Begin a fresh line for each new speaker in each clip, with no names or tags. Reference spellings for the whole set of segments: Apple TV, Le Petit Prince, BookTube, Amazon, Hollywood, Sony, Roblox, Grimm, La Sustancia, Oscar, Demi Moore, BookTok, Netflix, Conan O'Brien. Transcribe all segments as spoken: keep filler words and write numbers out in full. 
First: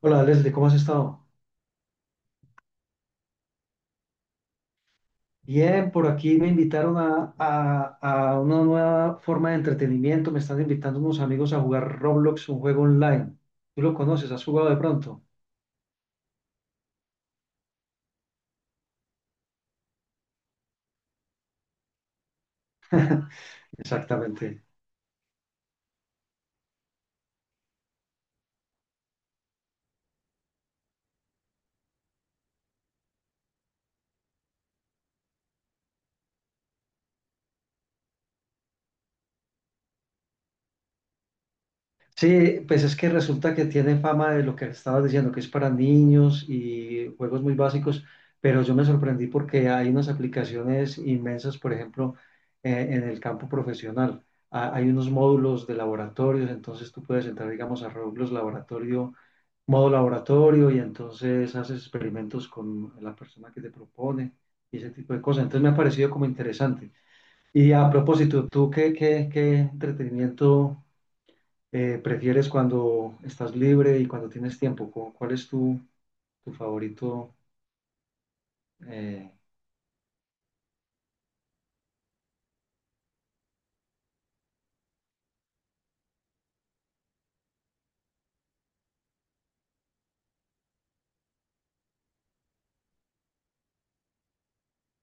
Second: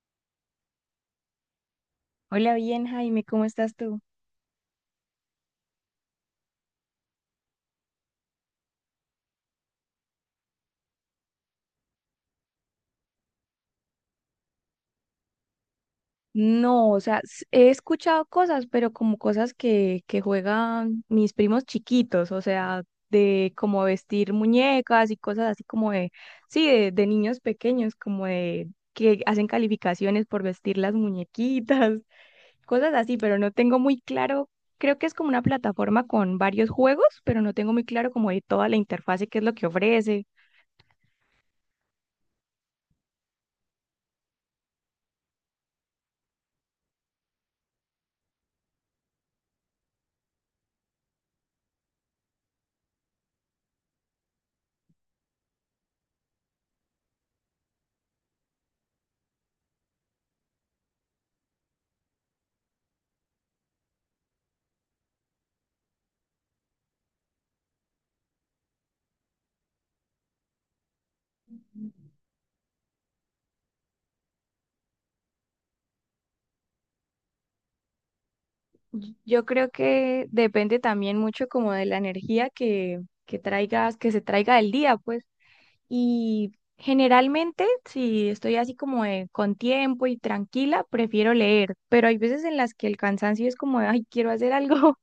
Hola Leslie, ¿cómo has estado?
Hola, bien, Jaime, ¿cómo estás tú?
Bien, por aquí me invitaron a, a- a una nueva forma de entretenimiento. Me están invitando unos amigos a jugar Roblox, un juego online. ¿Tú lo conoces? ¿Has jugado de pronto?
No, o sea, s- he escuchado cosas, pero como cosas que, que juegan mis primos chiquitos, o sea, de como vestir
Exactamente.
muñecas y cosas así como de, sí, de, de niños pequeños, como de que hacen calificaciones por vestir las muñequitas, cosas así, pero no tengo muy claro, creo que es como una plataforma con varios juegos, pero no tengo muy claro como de toda la interfase, qué es lo que ofrece.
Sí, pues es que resulta que tiene fama de lo que estabas diciendo, que es para niños y juegos muy básicos, pero yo me sorprendí porque hay unas aplicaciones inmensas, por ejemplo, eh, en el campo profesional. Ah, hay unos módulos de laboratorios, entonces tú puedes entrar, digamos, a Roblox Laboratorio modo laboratorio, y entonces haces experimentos con la persona que te propone y ese tipo de cosas. Entonces me ha parecido como interesante. Y a propósito, ¿tú qué, qué, qué entretenimiento eh, prefieres cuando estás libre y cuando tienes tiempo? ¿Cu- ¿Cuál es tu, tu favorito?
Y-
eh,
Yo creo que depende también mucho como de la energía que, que traigas, que se traiga el día, pues. Y generalmente, si estoy así como de- con tiempo y tranquila, prefiero leer, pero hay veces en las que el cansancio es como, de, ay, quiero hacer algo,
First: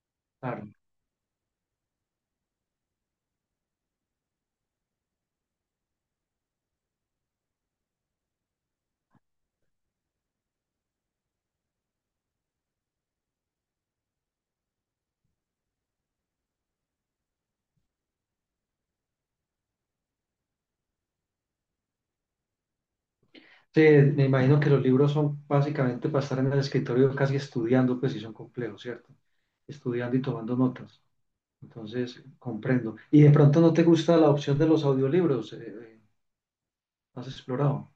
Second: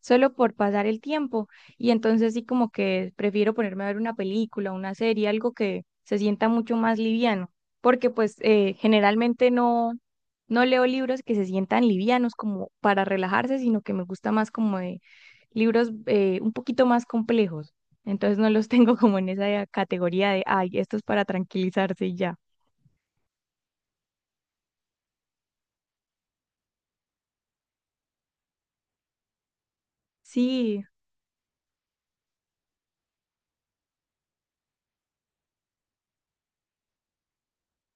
solo por
claro.
pasar el tiempo. Y entonces sí como que prefiero ponerme a ver una película, una serie, algo que se sienta mucho más liviano, porque pues eh, generalmente no, no leo libros que se sientan livianos como para relajarse, sino que me gusta más como de libros eh, un poquito más complejos. Entonces no los tengo como en esa categoría de, ay, esto es para tranquilizarse y ya.
Sí, me imagino que los libros son básicamente para estar en el escritorio casi estudiando, pues si son complejos, ¿cierto? Estudiando y tomando
Sí.
notas. Entonces, comprendo. Y de pronto no te gusta la opción de los audiolibros, eh, eh, ¿no has explorado?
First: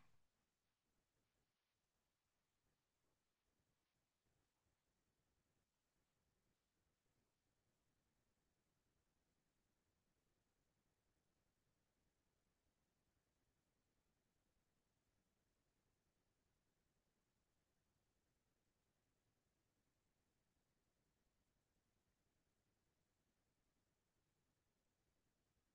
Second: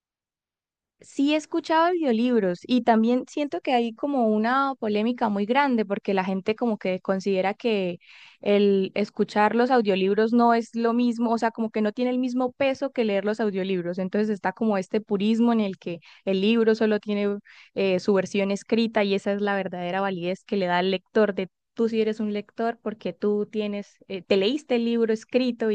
Sí he escuchado audiolibros y también siento que hay como una polémica muy grande porque la gente como que considera que el escuchar los audiolibros no es lo mismo, o sea, como que no tiene el mismo peso que leer los audiolibros. Entonces está como este purismo en el que el libro solo tiene eh, su versión escrita y esa es la verdadera validez que le da al lector de tú si eres un lector porque tú tienes, eh, te leíste el libro escrito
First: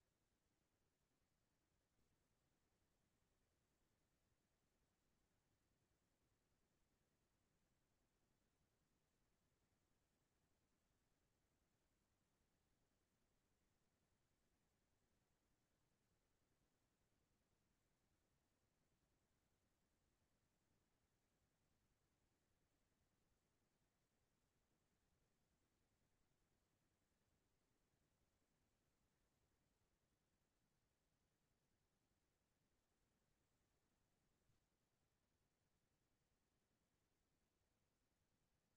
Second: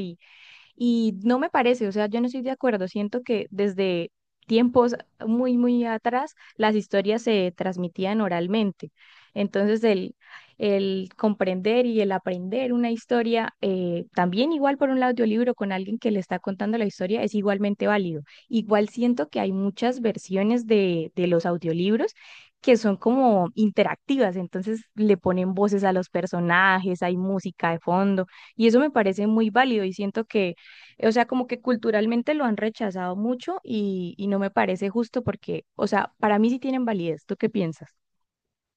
y no me parece, o sea, yo no estoy de acuerdo. Siento que desde tiempos muy, muy atrás las historias se transmitían oralmente. Entonces, el, el comprender y el aprender una historia, eh, también igual por un audiolibro con alguien que le está contando la historia, es igualmente válido. Igual siento que hay muchas versiones de, de los audiolibros que son como interactivas, entonces le ponen voces a los personajes, hay música de fondo, y eso me parece muy válido y siento que o sea, como que culturalmente lo han rechazado mucho y, y no me parece justo porque, o sea, para mí sí tienen validez. ¿Tú qué piensas?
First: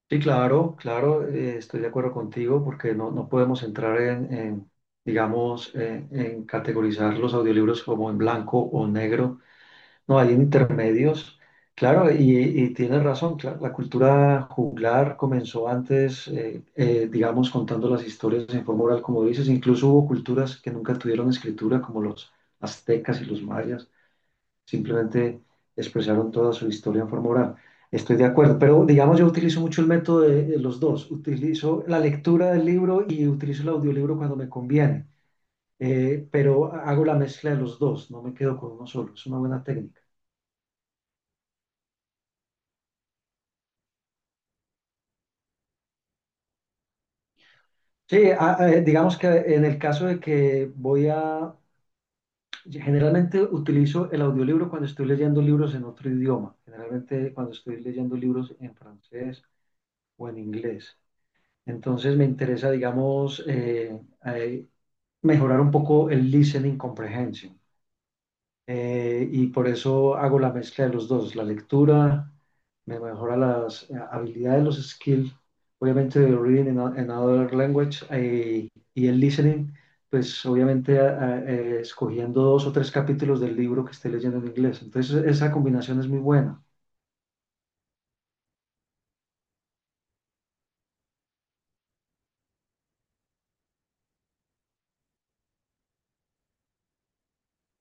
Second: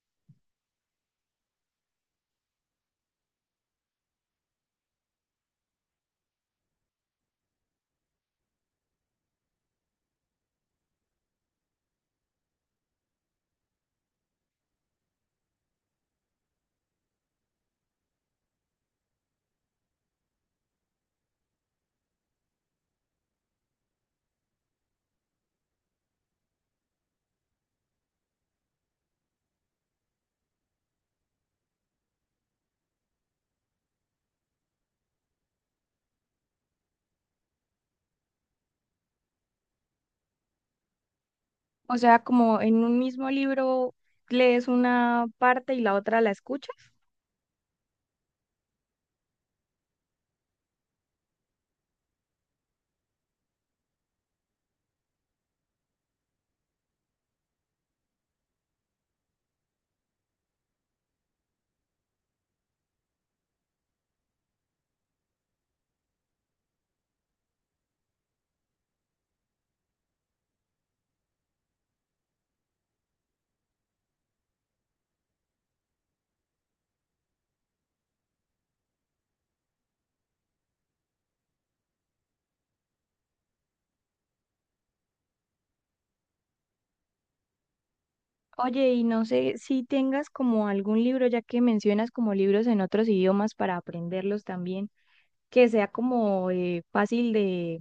Sí, claro, claro, eh, estoy de acuerdo contigo porque no, no podemos entrar en, en, digamos, eh, en categorizar los audiolibros como en blanco o negro. No, hay intermedios. Claro, y, y tienes razón, cla- la cultura juglar comenzó antes, eh, eh, digamos, contando las historias en forma oral, como dices. Incluso hubo culturas que nunca tuvieron escritura, como los aztecas y los mayas. Simplemente expresaron toda su historia en forma oral. Estoy de acuerdo, pero digamos yo utilizo mucho el método de, de los dos. Utilizo la lectura del libro y utilizo el audiolibro cuando me conviene, eh, pero hago la mezcla de los dos, no me quedo con uno solo, es una buena técnica.
O sea, como en un mismo libro lees una parte y la otra la escuchas.
Sí, a- a- eh, digamos que en el caso de que voy a, generalmente utilizo el audiolibro cuando estoy leyendo libros en otro idioma, generalmente cuando estoy leyendo libros en francés o en inglés. Entonces me interesa, digamos, eh, eh, mejorar un poco el listening comprehension. Eh, y por eso hago la mezcla de los dos. La lectura me mejora las eh, habilidades, los skills, obviamente de reading in, a- in another language, eh, y el listening, pues obviamente a- a- eh, escogiendo dos o tres capítulos del libro que esté leyendo en inglés. Entonces esa combinación es muy buena.
Oye, y no sé si tengas como algún libro, ya que mencionas como libros en otros idiomas para aprenderlos también. Que sea como eh, fácil de,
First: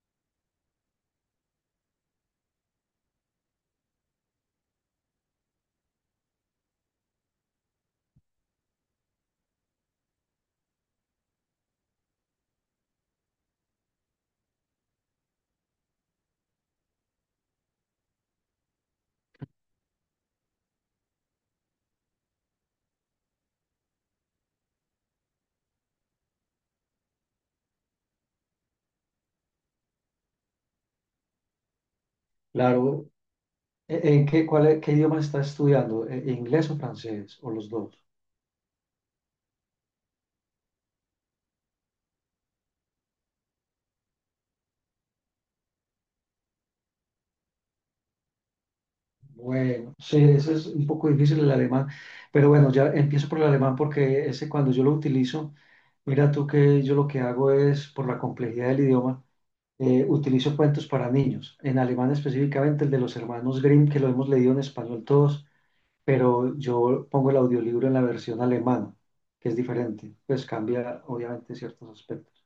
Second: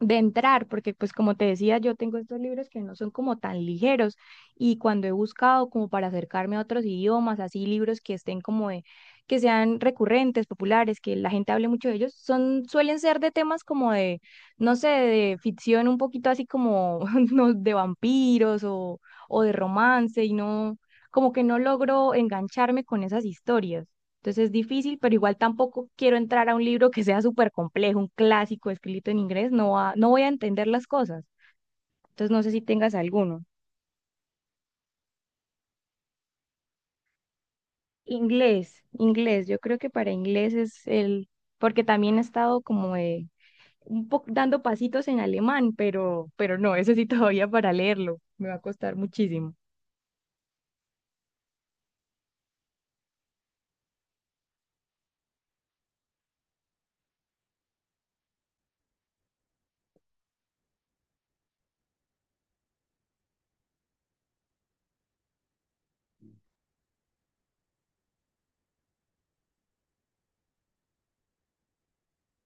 de entrar, porque pues como te decía, yo tengo estos libros que no son como tan ligeros y cuando he buscado como para acercarme a otros idiomas, así libros que estén como de, que sean recurrentes, populares, que la gente hable mucho de ellos, son, suelen ser de temas como de, no sé, de ficción un poquito así como no, de vampiros o, o de romance y no, como que no logro engancharme con esas historias. Entonces es difícil, pero igual tampoco quiero entrar a un libro que sea súper complejo, un clásico escrito en inglés, no, va- no voy a entender las cosas. Entonces no sé si tengas
Claro,
alguno.
¿en en qué, cuál, es- qué idioma estás estudiando? ¿En- en ¿Inglés o francés o los dos?
Inglés, inglés, yo creo que para inglés es el, porque también he estado como eh, un poco dando pasitos en alemán, pero, pero no, eso sí todavía para leerlo, me va a costar muchísimo.
Bueno, sí, ese es un poco difícil el alemán, pero bueno, ya empiezo por el alemán porque ese cuando yo lo utilizo, mira tú que yo lo que hago es, por la complejidad del idioma, eh, utilizo cuentos para niños, en alemán específicamente el de los hermanos Grimm, que lo hemos leído en español todos, pero yo pongo el audiolibro en la versión alemana, que es diferente, pues cambia obviamente ciertos aspectos.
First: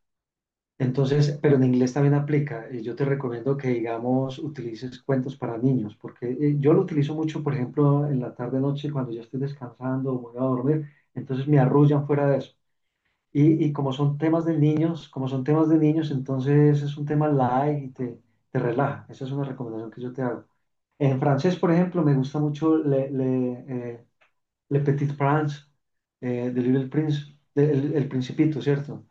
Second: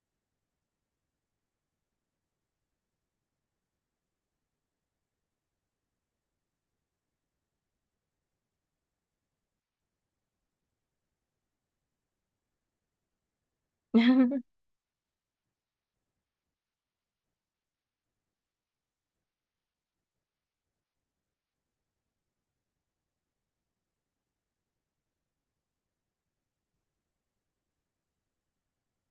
Entonces, pero en inglés también aplica. Eh, Yo te recomiendo que, digamos, utilices cuentos para niños, porque eh, yo lo utilizo mucho, por ejemplo, en la tarde noche cuando ya estoy descansando o me voy a dormir, entonces me arrullan fuera de eso. Y, y como son temas de niños, como son temas de niños, entonces es un tema light y te, te relaja. Esa es una recomendación que yo te hago. En francés, por ejemplo, me gusta mucho Le, Le, eh, Le Petit Prince, eh, de Little Prince, de- el el Principito, ¿cierto?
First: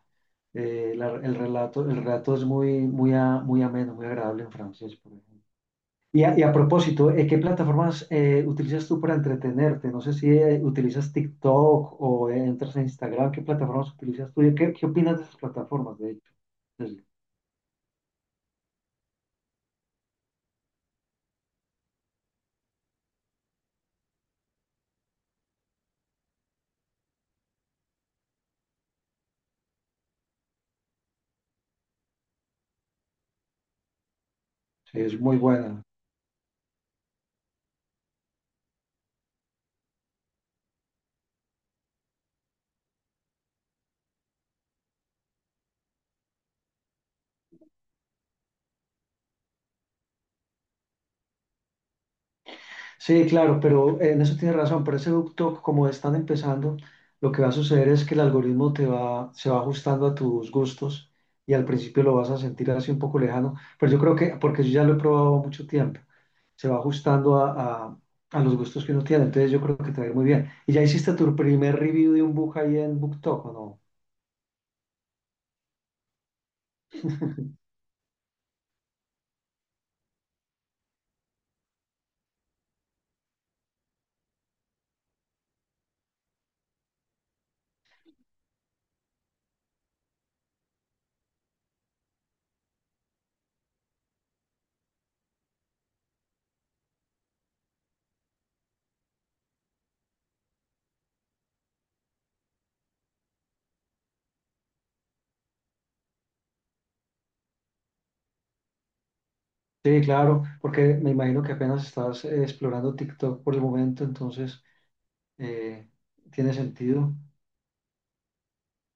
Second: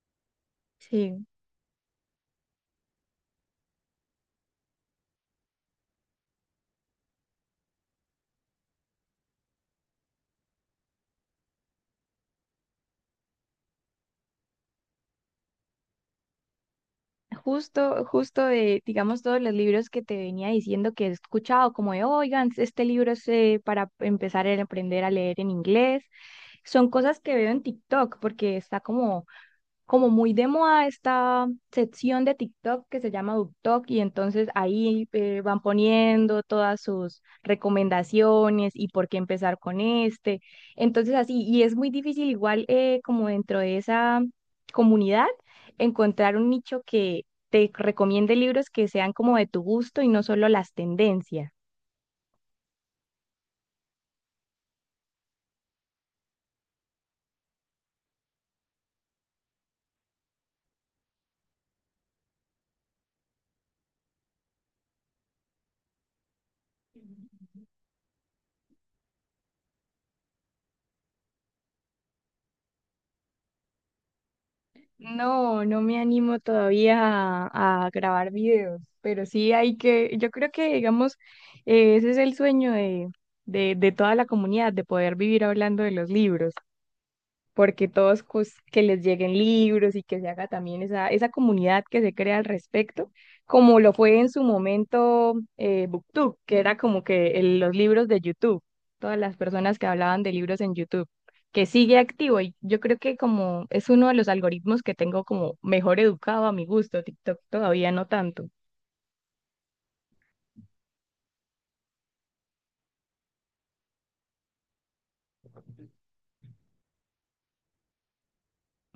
Eh, la-
Sí.
el relato, el relato es muy, muy, a- muy ameno, muy agradable en francés, por ejemplo. Y a, y a propósito, eh, ¿qué plataformas eh, utilizas tú para entretenerte? No sé si eh, utilizas TikTok o eh, entras en Instagram. ¿Qué plataformas utilizas tú? ¿Qué, qué opinas de esas plataformas, de hecho? Es,
Justo, justo de, digamos, todos los libros que te venía diciendo que he escuchado, como de, oigan, este libro es eh, para empezar a aprender a leer en inglés, son cosas que veo en TikTok, porque está como como muy de moda esta sección de TikTok que se llama BookTok y entonces ahí
es muy
eh, van
buena.
poniendo todas sus recomendaciones y por qué empezar con este. Entonces así, y es muy difícil igual eh, como dentro de esa comunidad encontrar un nicho que te recomiende libros que sean como de tu gusto y no solo las tendencias.
Sí, claro, pero en eso tienes razón, pero ese ducto, como están empezando, lo que va a suceder es que el algoritmo te va, se va ajustando a tus gustos, y al principio lo vas a sentir así un poco lejano, pero yo creo que, porque yo ya lo he probado mucho tiempo, se va ajustando a, a- a los gustos que uno tiene, entonces yo creo que te va a ir muy bien. ¿Y ya hiciste tu primer review de un book ahí en BookTok o no?
No, no me animo todavía a, a grabar videos, pero sí hay que, yo creo que, digamos, eh, ese es el sueño de, de, de toda la comunidad, de poder vivir hablando de los libros porque todos pues, que les lleguen libros y que se haga también esa, esa comunidad que se crea al respecto, como lo fue en su momento eh, BookTube, que era como que el- los libros de YouTube, todas las personas que hablaban de libros en YouTube, que sigue activo y yo creo que como es uno de los algoritmos que tengo como mejor educado a mi gusto, TikTok todavía no tanto.
Sí, claro, porque me imagino que apenas estás eh, explorando TikTok por el momento, entonces eh, tiene sentido.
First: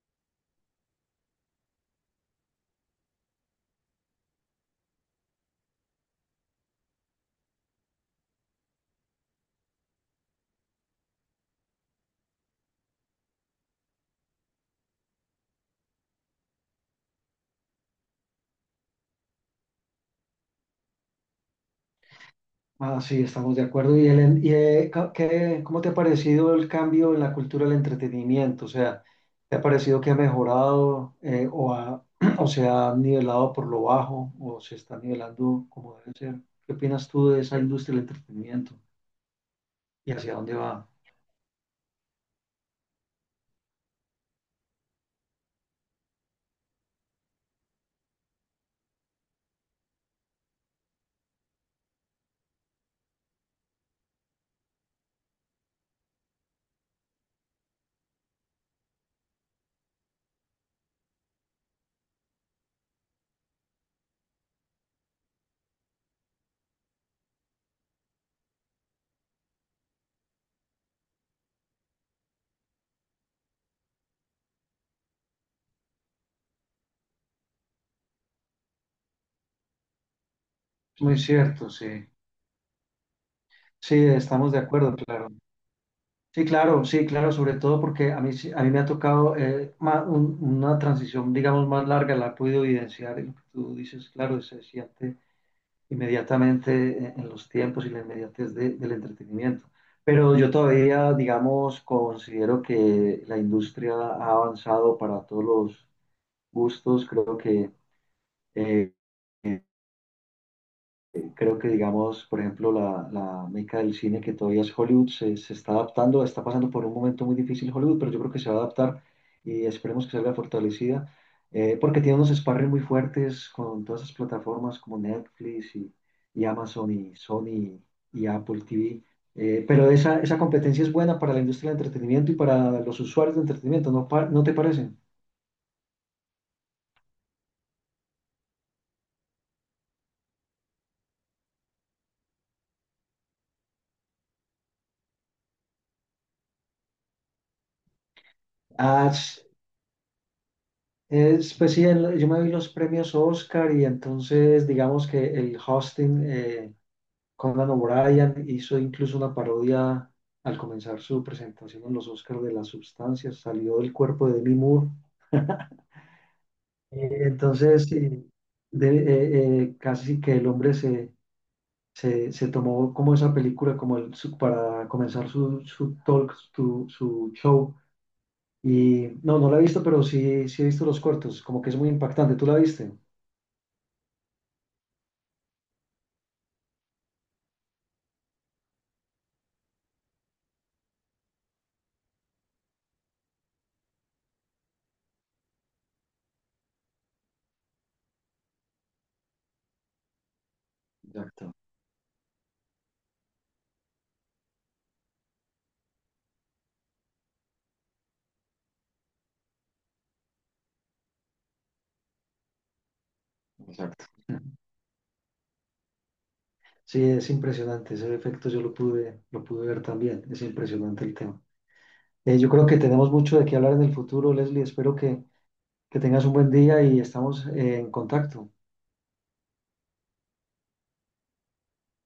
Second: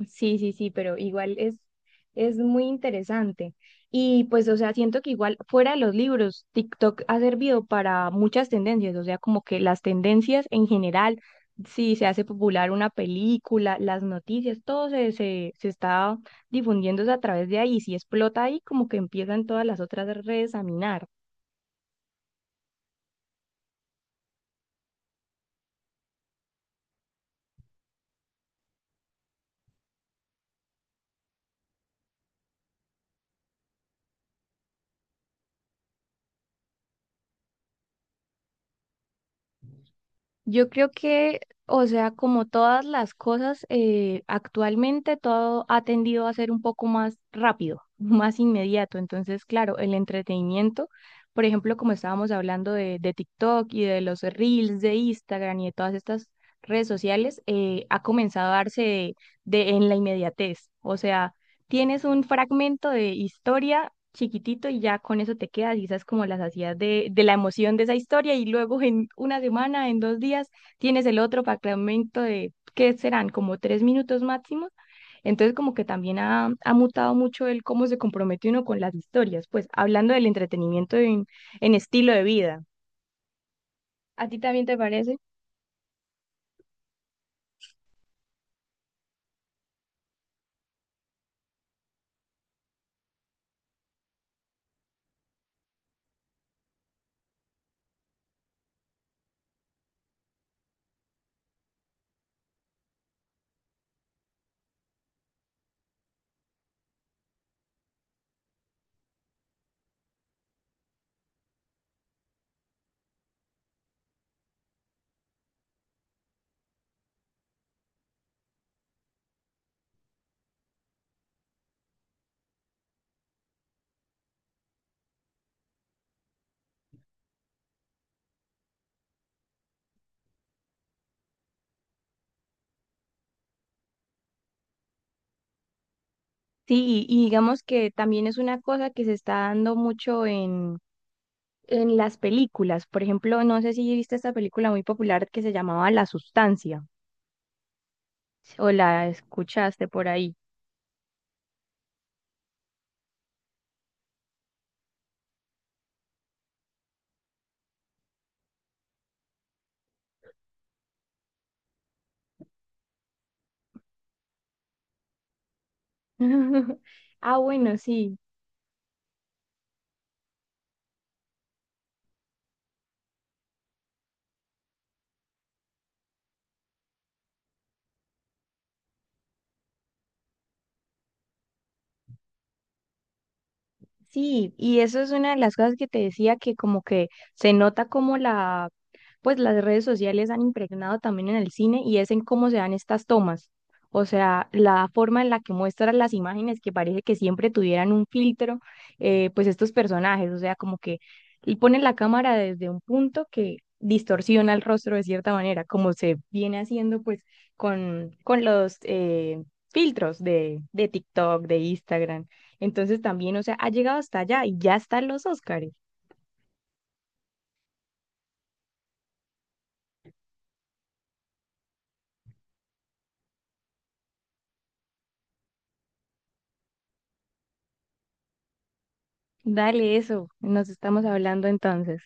Sí, sí, sí, pero igual es, es muy interesante. Y pues, o sea, siento que igual fuera de los libros, TikTok ha servido para muchas tendencias, o sea, como que las tendencias en general, si se hace popular una película, las noticias, todo se, se, se está difundiéndose a través de ahí. Si explota ahí, como que empiezan todas las otras redes a minar.
Ah, sí, estamos de acuerdo. ¿Y, el, y eh, ca- qué- cómo te ha parecido el cambio en la cultura del entretenimiento? O sea, ¿te ha parecido que ha mejorado eh, o, ha- o se ha nivelado por lo bajo o se está nivelando como debe ser? ¿Qué opinas tú de esa industria del entretenimiento y hacia dónde
Yo
va?
creo que, o sea, como todas las cosas, eh, actualmente todo ha tendido a ser un poco más rápido, más inmediato. Entonces, claro, el entretenimiento, por ejemplo, como estábamos hablando de, de TikTok y de los Reels de Instagram y de todas estas redes sociales, eh, ha comenzado a darse de, de- en la inmediatez. O sea, tienes un fragmento de historia chiquitito y ya con eso te quedas, y esas como las hacías de, de la emoción de esa historia y luego en una semana, en dos días, tienes el otro fragmento de, ¿qué serán? Como tres minutos máximo. Entonces como que también ha, ha mutado mucho el cómo se compromete uno con las historias, pues hablando del entretenimiento
Muy
en,
cierto,
en
sí.
estilo de vida.
Sí,
¿A ti
estamos de
también te
acuerdo,
parece?
claro. Sí, claro, sí, claro, sobre todo porque a mí, sí- a mí me ha tocado eh, ma- un- una transición, digamos, más larga, la he podido evidenciar, y lo que tú dices, claro, se siente inmediatamente eh, en los tiempos y la inmediatez de- del entretenimiento. Pero yo todavía, digamos, considero que la industria ha avanzado para todos los gustos. Creo que eh, creo que, digamos, por ejemplo, la, la meca del cine que todavía es Hollywood se, se está adaptando, está pasando por un momento muy difícil Hollywood, pero yo creo que se va a adaptar y esperemos que salga fortalecida, eh, porque tiene unos sparring muy fuertes con todas esas plataformas como Netflix y, y Amazon y Sony y Apple T V. Eh, pero esa, esa competencia es buena para la industria del entretenimiento y para los usuarios de entretenimiento, ¿no, pa- no te parece?
Sí, y y digamos que también es una cosa que se está dando mucho en en las películas. Por ejemplo, no sé si viste esta película muy popular que se llamaba La Sustancia o la
Ah,
escuchaste por ahí.
es, pues sí, el- yo me vi los premios Oscar y entonces digamos que el hosting, eh, Conan O'Brien, hizo incluso una parodia al comenzar su presentación en los Oscars, de las sustancias, salió del cuerpo de Demi Moore. Eh,
Ah, bueno,
Entonces,
sí.
eh, de- eh, eh, casi que el hombre se, se, se tomó como esa película como el, su- para comenzar su, su talk, su, su show. Y no, no la he visto, pero sí, sí he visto los cortos, como que es muy impactante. ¿Tú la viste?
Sí, y eso es una de las cosas que te decía que como que se nota como la, pues las redes sociales han impregnado también en el cine y es en cómo se dan estas tomas. O sea, la forma en la que muestran las imágenes que parece que siempre tuvieran un filtro, eh, pues estos personajes, o sea, como que
Exacto.
y ponen la cámara desde un punto que distorsiona el rostro de cierta manera, como se viene haciendo pues con, con los eh, filtros de, de TikTok, de Instagram. Entonces también, o sea, ha llegado
Exacto.
hasta allá y ya están los Óscares.
Sí, es impresionante, ese efecto yo lo pude, lo pude ver también, es impresionante el tema. Eh, yo creo que tenemos mucho de qué hablar en el futuro, Leslie, espero que, que tengas un buen día y estamos eh, en contacto.
Dale eso, nos estamos hablando entonces.